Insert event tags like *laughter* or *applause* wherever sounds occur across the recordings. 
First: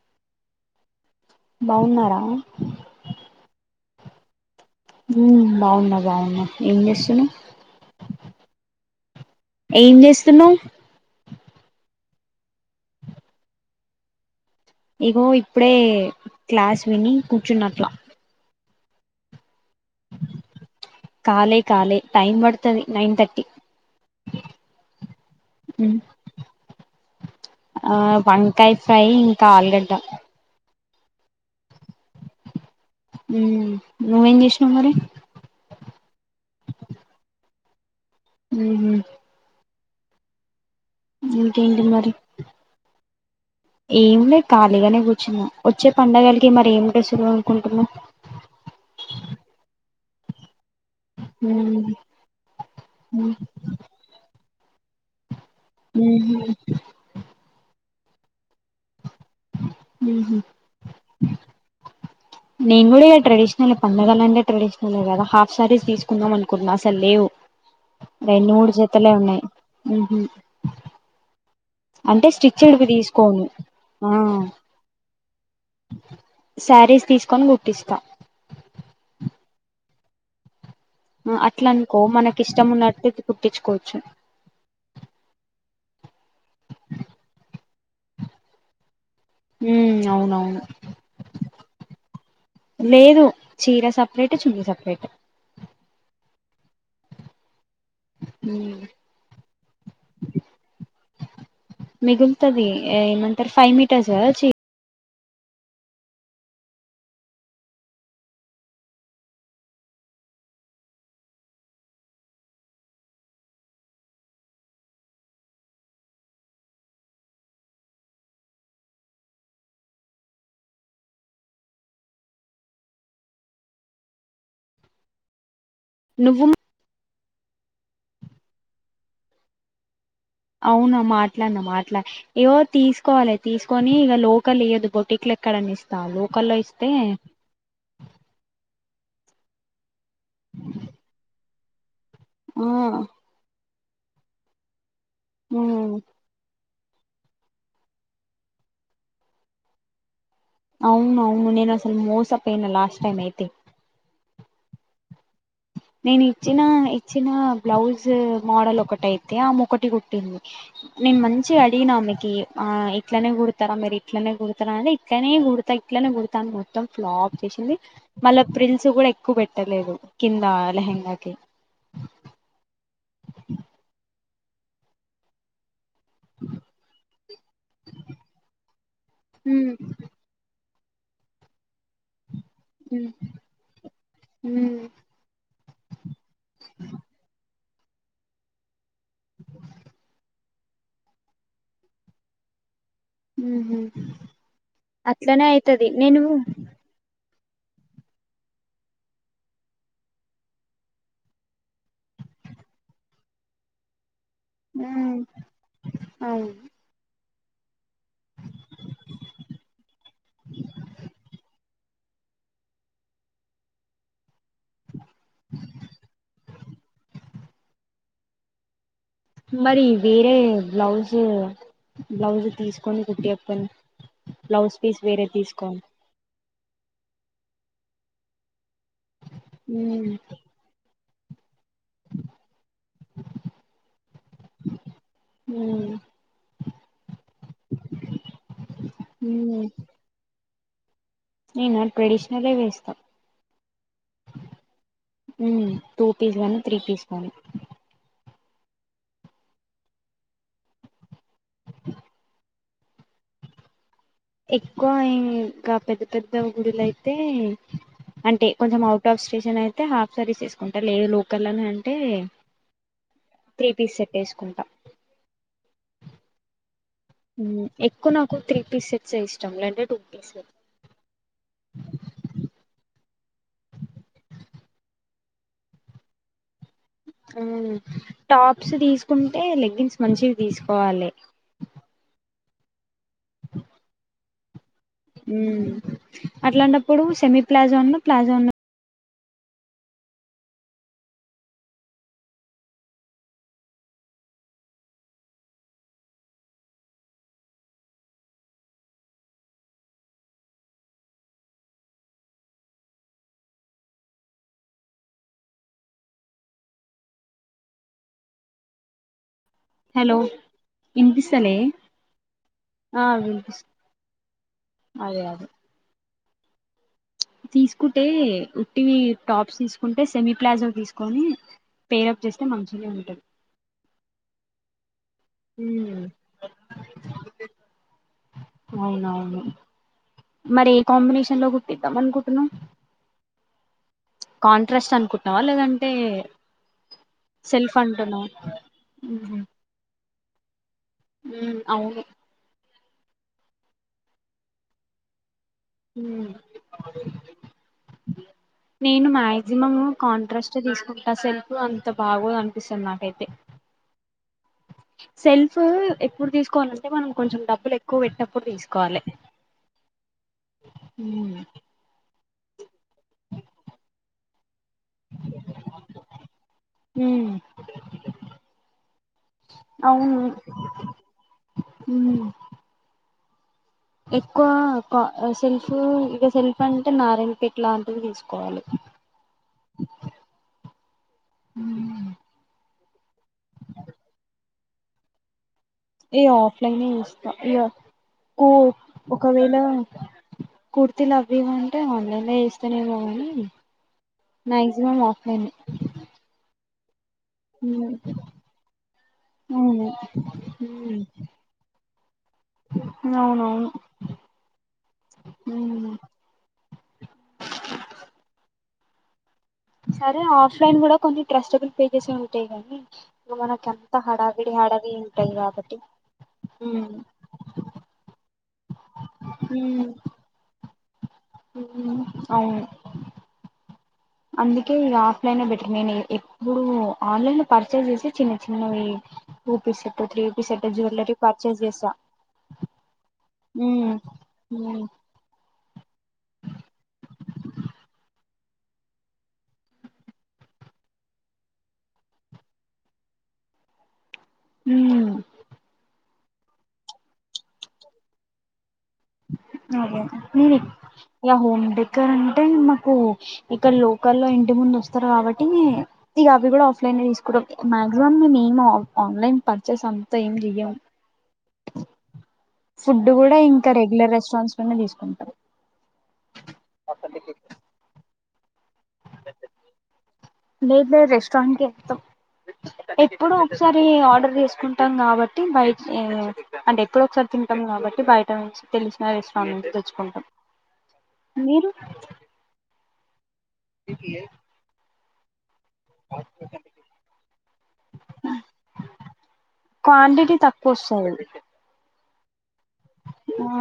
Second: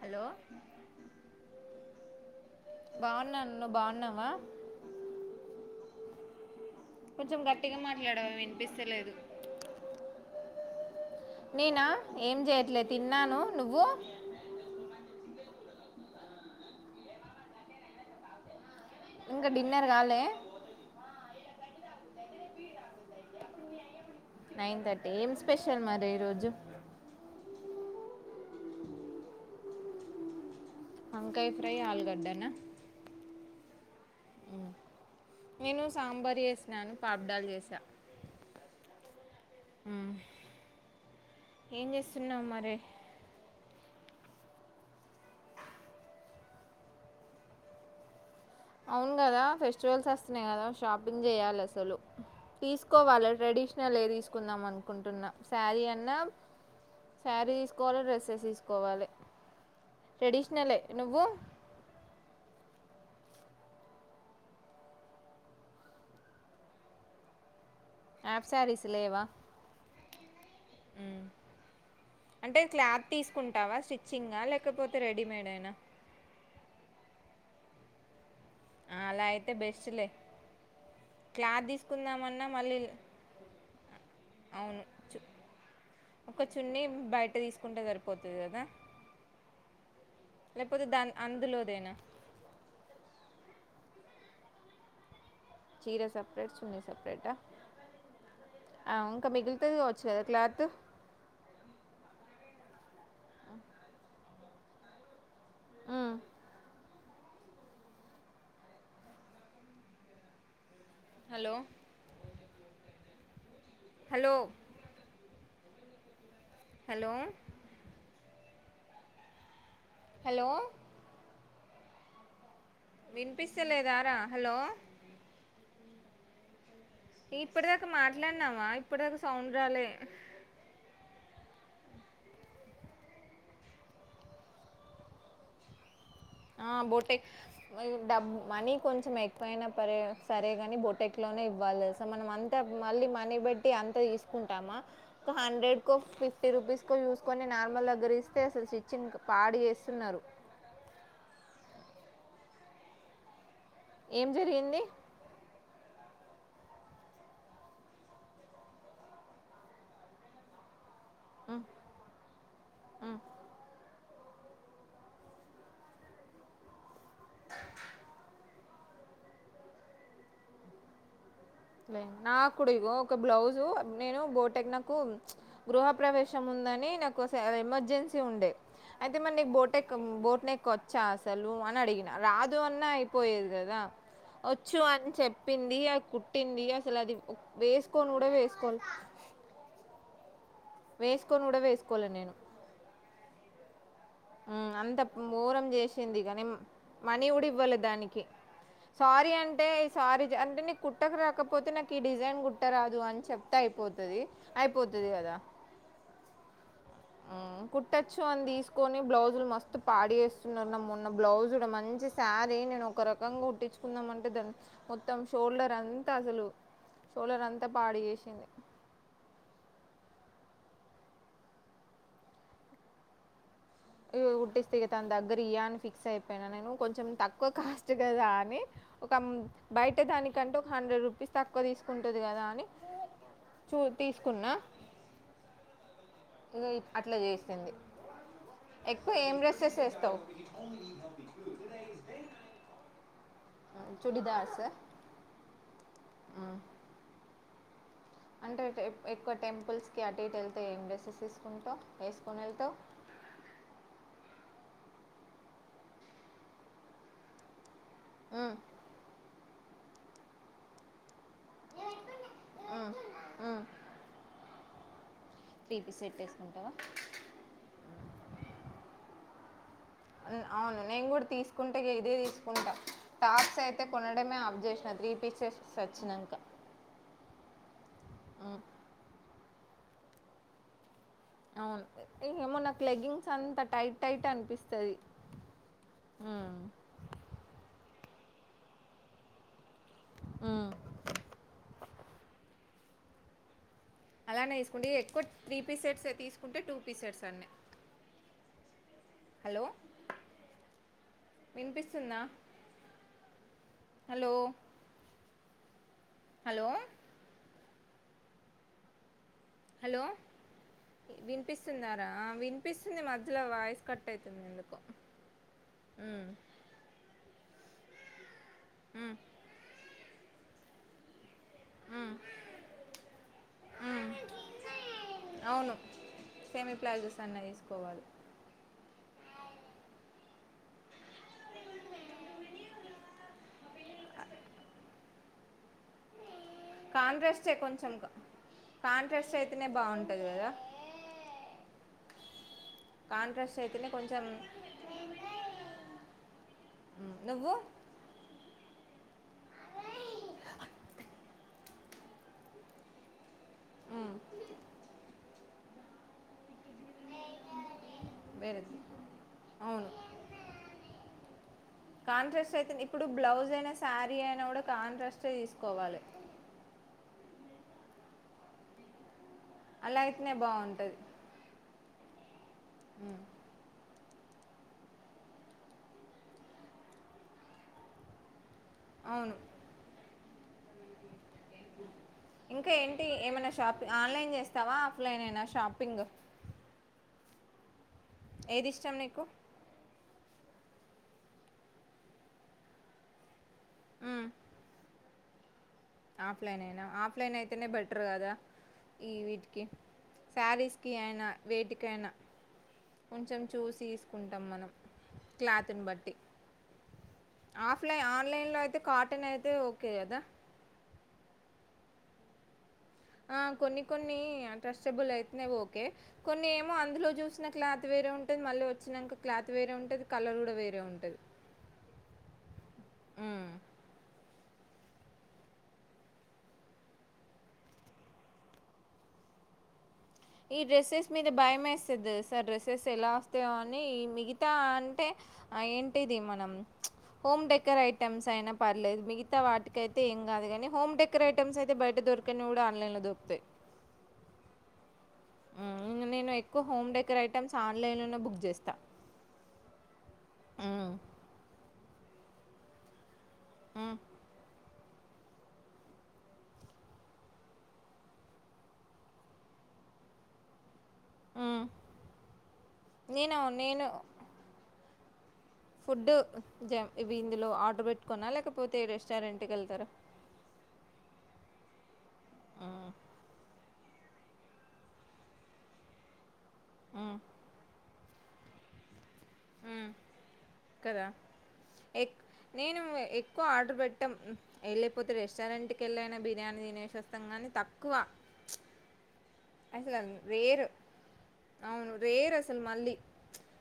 Hello బాగున్నారా బాగున్నాను నువ్ బాగున్నావా ఉ బావున్నా బాగున్నా ఏం చేస్తున్నావ్ యడవో వినిపిస్తలేదు ఏం జెస్తున్నావ్ నేనా ఏం చేయట్లేదు తిన్నాను నువ్వు ఇగో ఇప్పుడే క్లాస్ విని కూర్చున్నట్లా ఇంగ డిన్నర్ కాలె కాలే కాలే టైమ్ పడుతది నైన్ థర్టీ నైన్ థర్టీ ఏం స్పెషల్ మరి ఈ రోజు ఆ వంకాయ ఫ్రై ఇంకా ఆలుగడ్డ వంకాయ ఫ్రై ఆలుగడ్డనా ఉ నువ్వేం జేషినవ్ మరి నేను సాంబార్ చేసినాను పాపిడాలు చేసా ఉహు ఉ ఇంకేంటి ఏం మరి చేస్తున్నావు మరి ఏం లే ఖాళీగానే కూర్చున్నా వచ్చే పండగలకి మరి ఏం డ్రెస్సులు కొనుకుంటున్నావ్ అవును కదా ఫెస్టివల్స్ వస్తున్నాయి కదా షాపింగ్ చేయాలి అసలు ఉమ్ తీసుకోవాల ట్రెడిషనలే తీసుకుందాం అనుకుంటున్నా శారీ ఉ అన్నా హు శారీ కొల డ్రెస్సెస్ తీసుకోవాలి ఉహు ట్రెడిషనలే నువ్వు నేను కూడా ఇగ ట్రెడిషనలే పండగలంటే ట్రెడిషనలె కదా హాఫ్ సారీస్ తీసుకుందాం అనుకున్నా అసలు లేవు యాప్ రెండు మూడు శారీస్ జతలే లేవా ఉన్నాయ్ అంటే స్టిచ్డ్వి క్లాత్ తీసుకోను తీసుకుంటావా ఆ స్టిచ్చింగా లేకపోతే రెడీమేడేనా శారీస్ తీసుకొని గుట్టిస్తా అ అలా అయితే బెస్ట్లే క్లాత్ అట్లా అనుకో మనకి తీసుకుందామన్నా ఇష్టం మళ్ళీ ఉన్నట్టుది కుట్టిచుకోవచ్చు అవును ఒక చున్ని బయట తీసుకుంటే సరిపోతది కదా ఉ అవునవును లేకపోతే దాని అందులోదేనా లేదు చీర సెపరేట్ చున్ని సెపరేట్ చీర సపరేట్ చున్నీ సపరేటా ఉమ్ ఆవ్ ఇంకా మిగిలితది కావచ్చు కదా క్లాత్ తది ఎ ఎమంటరు ఫైవ్ మీటర్స్ కదా చి హలో హలో హలో హలో వినిపిస్తలేదారా హలో నువ్వు ఇప్పటిదాకా మాట్లాడినావా ఇప్పటిదాకా సౌండ్ రాలే అవునా మాట్లాడిన మాట్లా ఇగో తీసుకోవాలే తీసుకొని ఇక లోకలియ్యేదు బోటిక్ లో ఎక్కడన ఆ బొటే ఆ డబ్ మనీ కొంచెం ఎక్కువయినా పరే సరేగాని బొటెక్ లోనే ఇవ్వాలి తెల్సా అంటే ఆ మనీపెట్టీ అంత తీసుకుంటామా ఉమ్ హండ్రెడ్ కో ఫిఫటీ రూపీస్ కో చూసుకొని నార్మల్ దగ్గర ఇస్తే అసలు స్టికింగ్ పాడు చేస్తున్నారు అవునవును నేనసలు మోసపోయిన లాస్ట్ టైమ్ అయితే ఏం జరిగింది నేను ఇచ్చిన ఇచ్చిన బ్లౌజ్ మోడల్ ఒకటైతే ఆమెఒకటి కుట్టింది నేను మంచిగా అడిగిన ఆమెకి ఆ ఇట్లనే కుడతారా మరి ఇట్లనే కుడతను అంటే ఇట్లనే కుడతా ఇట్లనే కుడతా మొత్తం ఫ్లాప్ చేసింది మళ్ళ ప్రిన్స్ కూడా ఎక్కువ పెట్టలేదు కింద లేహంగాకి నాకుడు ఇగో ఒక బ్లౌజు నేను బోటెక్నకు గృహ ప్రవేశం ఉందని నాకు ఎమర్జెన్సీ ఉండే అయితే మరి నీకు ఉమ్ బోటెక్ బొట్నెక్ వచ్ చా అసలు అని అడిగిన రాదు అన్నా ఉమ్ అయిపోయేది కదా ఉమ్ వచ్చు అని చెప్పింది ఆ కు టి అసలు అది వేసుకోని కూడా వేసుకోలే *inaudible* వేసుకొని కూడా వేసుకోలే నేను ఉహ్మ్ ఆ అంత మొరం చేసింది నేను కాని మనీ కూడా ఇవలే దానికి సారీ అంటే ఈ సారీ అంటే నీకు కుట్టక రాకపోతే నాకు ఈ డిజైన్ కుట్టరాదు అని చెప్తాయి పోతది ఉమ్ అవును కుట్టొచ్చు అని తీసుకు ని బ్లౌజులు మస్తు పాడుచేస్తున్నారు మొన్న బ్లౌజ్ మంచి శారీ నేను ఒక రకంగా కుట్టించ చుకుందాం అంటే దా మొత్తం షోల్డర్ అంతా అసలు షోల్డర్ అంతా పాడు చేసింది మరి వేరే బ్లౌజు బ్లౌజు తీసుకొని కుటియకపోయిరా ఇ కుటిస్తే దాని దగ్గరియన్ ఫిక్స్ అయి పోయిన నేను కొంచెం తక్కువ కాస్ట్ కద అని ఒక బయట ఉమ్ దానికంటే ఒక హండ్రెడ్ రూ పీస్ తక్కువ తీసుకుంటది కదా అని చూ తీసుకున్నా ఉమ్ ఇ అట్లా చేసిది ఎక్కువ ఏం డ్రెస్సెస్ వేస్తావు నేన ట్రేషనల్ వేస్తా చుడిదార్స్ టూ పీస్ కానీ త్రీ పీస్ కానీ అంటే ఎక్కువ టెంపుల్స్ కి అటు ఇటు వెళ్తే ఏం డ్రెసెస్ తీసుకుంటావు వేసుకుని వెళ్తావ్ ఎక్కువ ఇంకా పెద్ద పెద్ద గుడులైతే అంటే కొంచెం అవుట్ ఆఫ్ స్ స్టేషన్ అయితే హాఫ్ సరీస్ వేసుకుంటా లేదు లోకల్ అని అంటే త్రీ పీస్ సెట్టేసుకుంటా త్రీపి సెట్ వేసుకుంటావ ఉమ్ ఎక్కువ నాకు త్రీ పీసెట్సే ఇష్టం లేంటే అవును నేను కూడా తీసుకుంటే ఇదే తీసుకుంటా టాప్స్ అయితే కొనడమే ఆబ్ చేసిన త్రీపీ సెట్స్ వచ్చినంక అవును టాప్స్ తీసుకుంటే లెగ్గింగ్స్ మంచివి తీసుకోవాలి అవును ఏమో నాకు లెగ్గిన్స్ అంతా టైట్ టైట్ అన్ అట్లాంటప్పుడు సెమీ ప్లాజో అన్న ప్లాజో అన్న ఆ అలానే తీసుకుంట ఎక్కువ త్రీ పీ సెట్స్ తీసుకుంటే టూ పీసెట్స్ అన్ని హలో వినిపిస్తుందా హలో హలో హలో వినిపిస్తలే వినిపిస్తుందరా వినిపిస్తుంది ఆ మధ్యలో వాయిస్ కట్ అయతుంది ఎందుకు అదు తీసుకుంటే ఉట్టివి ఉమ్, టాప్స్ తీసుకుంటే సెమీ ప్లాజో తీసుకొని ఉమ్, ఫెయిరప్ చేస్తే మంచినే ఉంటది ఉమ్. అవును సేమీ ప్లాజోస్ అన్నా తీసుకోవాలి అవునవును మరి ఏ కాంబినేషన్ లో కుట్టిద్దాం అనుకుంటున్నావ్ కాంట్రాస్ట్ అనుకుంటున్నావా లేదంటే కాంట్రెస్ట్ సెల్ఫ్ కొంచెం అంటున్నావా కాంట్రెస్ట్ అయితేనే బాగుంటది కదా ఉమ్ అవును కాంట్రాక్ట్ అయితేనే కొంచెం నువ్వు నేను మాక్సిమమ్ కాంట్రాస్ట్ తీసుకుంటా సెల్ఫ అంత బాగోదు అనిపిస్తది నాకైతే మ్, సెల్ఫ్ ఎప్పుడు తీసుకోవాలంటే మనం కొంచెం డబ్ లు ఎక్కువ పెట్నప్పుడు వేరేది తీసుకోవాలే అవును కాంట్రాక్ట్ అయితే ఇప్పుడు బ్లౌజ్ అయినా శారీ అయినా కూడా కాంట్రాక్ట్ తీసుకోవాలి మ్మ్ అలా అయితేనే బాగుంటది ఉమ్ ఎక్కువ సెల్ఫ్ ఇక సెల్ఫ్ అంటే నారాయణపేట్ లాంటిది తీసుకోవాలి అవును ఇంకా ఏంటి ఏమైనా షాపి ఆన్లైన్ చేస్తావా ఆఫ్లైన్ యేన షాప్ నేను ఆఫ్లైన్ చేస్తా ఇగ కో ఏది ఇష్టం నీకు ఒకవేళ కుర్తిలు అవివి ఉంటే ఆన్లైన్ లో చేస్తనేమో కానీ మాక్సిమం ఆఫ్ లైన్ ఆఫ్లైనేన ఆఫ్లైన్ అయితేనే బెటర్ కదా ఈ వీటికి అవును శారీస్కె అయిన వేటికి అయిన కొంచెం అవునవును చూసి తీసుకుంటాం మనం క్లాత్ నీ బట్టి ఆఫ్లై ఆన్లైన్ లో అయితే కాటన్ అయి సరే ఆఫ్లైన్ కూడా కొన్ని ట్రస్టబుల్ పేజెసే ఉంటాయి గానీ ఆ కొన్ని కొన్ని ట్రస్టబుల్ ఉంటాయి అయితేనే కాబట్టి ఓకే కొన్ని ఏమో అందులో చూసిన క్లాత్ వే వేరే ఉంటుంది మళ్ళీ వచ్చినాక క్లాత్ వేరే ఉంటది కలర్ కూడా వేరే ఉం అవును అందు కి ఇంగ ఆఫ్లైన్ బెటర్ నేను ఎప్పుడు ఆన్లైన్ లో పర్చేస్ చేసే చిన్న చిన్నవి two piece set three piece ఈ సెట్ డ్రెస్సెస్ జ్యువెలరీ మీద పర్చేస్ చేసా భయంమేస్తది తెల్సా డ్రెస్సెస్ ఎలా వస్తాయో అని ఉమ్ ఈ మిగతా అంటే ఆ ఏంటిది మనం హోమ్ డెకరే ఐటమ్స్ అయినా పర్లేదు మిగతాటికైతే ఏం కాదు గానీ హోమ్ డెకరేటమ్స్ అయితే బయట దొరకనివి కూడా ఆన్లైన్ లో దొరుకుతాయి ఊ ఇంగ నేను ఎక్కువ హోమ్ డెకర్ ఐటమ్స్ ఆన్లై లోనే బుక్ చేస్తా అదే నేను ఉమ్, ఇగ హోమ్ డెకార్ అంటే మాకు ఇక్కడ ఉమ్, లోకల్ల్లో ఇంటి ముందు వస్ తరు కాబట్టి ఇగ అవి కూడా ఆఫ్లైన్ తీసుకుంటాం మాక్సిమం నేనేం ఆన్ ఆన్లైన్ పర్చేస్ అంత ఏం చెయ్యం ఉమ్. ఫుడ్ కూడా నేను ఇంక నేను రెగ్యులర్ రెస్టారెంట్స్ లోనే తీసుకుంటాం ఫుడ్ జ ఇవి ఇందులో ఆర్డర్ పెట్టుకోన లేక పోతే రెస్టారెంట్కి వెళ్తారా స్ట్రాంకె వెళ్తం ఉమ్, ఎప్పుడు ఒకసారి ఆర్డర్ చేసుకుంటాం కాబట్టి బయ్ ఈ అంటే ఎప్పుడొ ఉమ్, ఒకసారి తింటాం కాబట్టి బయట నుంచి తెలుసు నరే స్వామి నుంచి ఉమ్. తెచ్చుకుంటాం కదా మీరు ఎక్ నేను ఎక్కువ ఆర్డర్ పెట్టాం వెళ్ళిపోత రెస్టారెంట్ కెళ్ళైన బిర్యానీ తినేసివస్తాం కానీ తక్కువ అసలు క్వాంటిటీ రేర్ తక్కువ వస్తాది అవును రేర్ అసలు మళ్ళీ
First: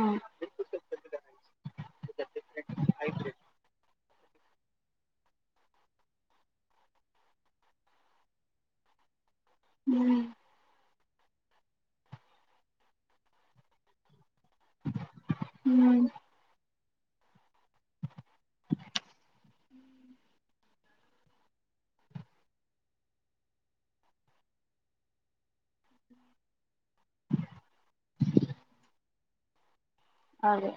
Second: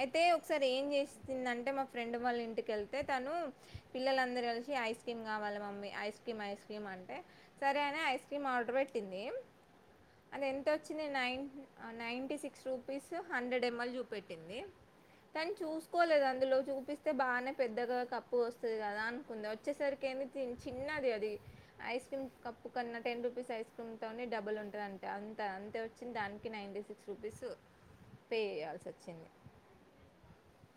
అయితే ఒకసారి ఏం చేసిందంటే మా ఫ్రెండ్ వాళ్ళ ఇంటికెళ్తే తను పిల్లందరు కలిసి ఐస్ క్రీమ్ కావాలి mummy ice cream ice cream అంటే సరే అనే ఐస్ క్రీమ్ ఆర్డర్ పె ట్టింది ఉమ్ అది ఎంత వచ్చింది nine ninety six rupees hundred ML చూపెట్ పెట్టింది తను ఉమ్ చూసుకోలేదు అందులో చూపిస్తే బానే పెద్దగా కప్ ప్ వస్తది కదా అనుకుంది వచ్చేసరికి ఏంది చిన్నది అది ఐస్ క్రీమ్ కప్పు కన్నా టెన్ రూపీస్ ఐస్ క్రీమ్తోనే డబుల్ ఉంటదం అంత అంతే వచ్చింది దానికి నైంటీ సిక్స్ రూపీస్ పే చేయాల్సి వచ్చింది అదే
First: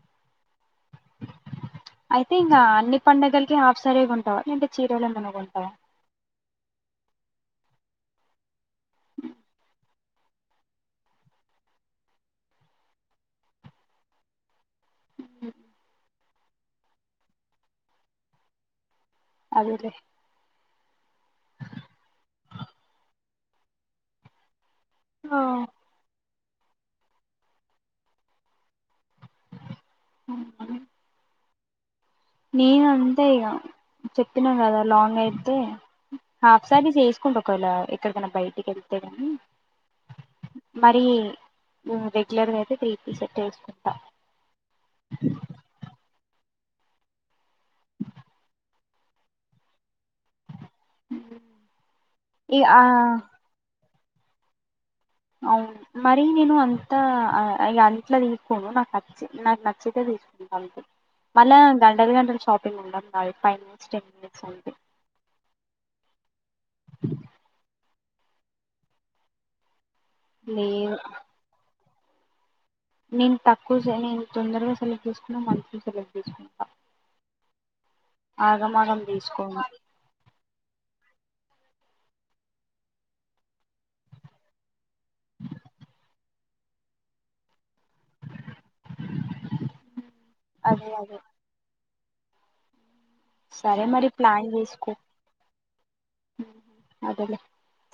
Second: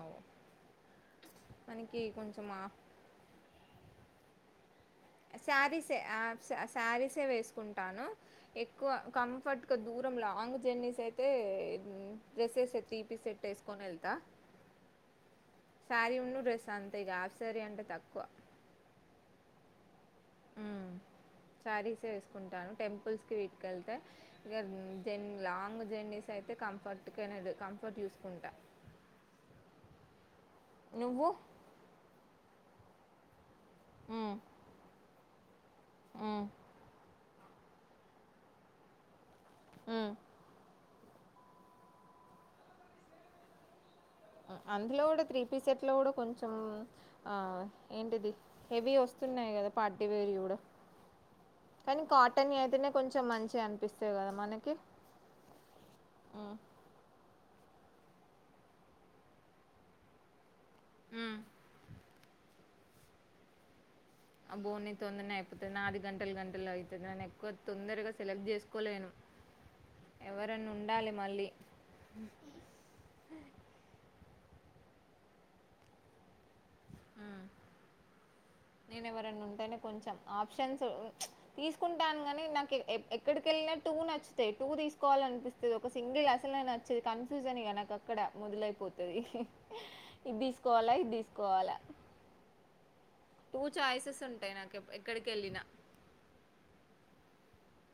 అవు మనకి అయితే కొంచెం ఇంగ అన్ని పండగలకి హాఫ్ శారీ గొంటావ లేంటే చేరలేమైన కొంటావ శారీసే శారీసే వేసుకుంటాను ఎక్కువ కంఫర్ట్గా దూరం లాంగ్ జర్నీస్ అయితే డ్రెస్సెసే త్రీ పీస్ సెట్ వేసుకొని వెళ్తా అరున్ను డ్రెస్ అంతే ఇగ హాఫ్ సారి అంటే తక్కువ అదేలే ఉమ్ శారీసే వేసుకుంటాను టెంపుల్స్ కి వీట్కెళ్తే ఇ జన్ ఆ లాంగ్ జర్నీస్ అయితే కంఫర్ట్ కె కంఫర్ట్ చూసుకుంటా అవ్నా నువ్వు నేను అంతే ఇగ హ్మ్ చెప్పినా కదా లాంగ్ అయ్ హ్మ్ హాఫ్ సారీస్ వేసుకుంట ఒకవేళ ఎక్కడికైనా బయటికి ఎళ్తే గని ఉ మరి రెగ్యులర్గా అయితే త్రీ పీస్ సెట్ ఎసుకుంటా అందులో కూడా త్రీపీ సెట్ లో కూడా కొంచెం కొ ఆ ఏంటిది హెవీ వస్తున్నాయి కదా ప కానీ ఈ కాటనియి ఆ అయితేనే కొంచెం మంచిగా అనిపిస్తది కదా మనకి అవును మరి నేను అంతా ఇగ అట్ల తీసుకోను నాకచ్చి నాకు నచ్చితే తీసు హ్మ్ మళ్ళా గంటలు గంటలు షాపింగ్ ఉండది నాది టెన్ మినిట్స్ ఆ అంతే బోని తొందరనే అయిపోతది నాది గంటలు గంటలు అయితుంది నేను ఎక్కువ తొందరగా సెలెక్ట్ చేసుకోలేను ఎవరన్న లేదు ఉండాలి మళ్ళీ నేను తక్కువ నేను తొందరగా సెలెక్ట్ చేసుకున్న మంచియి సెలెక్ట్ చేసుకుంటా ఆగమాగం నేను ఎవరనా తీసుకోను ఉంటేనే కొంచెం ఆప్షన్స్ తీసుకుంటాను గాని నాకు ఎ ఎక్కడిక వెళ్ళినా టూ నచ్చుతాయి టూ తీసుకు కోవాల అనిపిస్తది ఒక సింగి అసలే నచ్చది కన్ఫ్యూజన్ ఇగ నా అక్కడ మొదలైపోతది ఇది అదే తీసుకోవాల ఇది అదే తీసుకోవాలా టూ సరే మరి చాయిసెస్ ప్లాన్ ఉంటాయి నాకు చేస్కో ఎప్- ఎక్కడికి వెళ్ళినా అదెలె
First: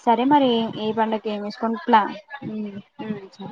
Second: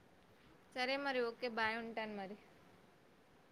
సరే మరి ఏ ఏ సరే మరి పండక్కి ఏమి ఓకే బాయ్ వేసుకోవాలి ప్లా ఉంటాను మరి ఉ ఉ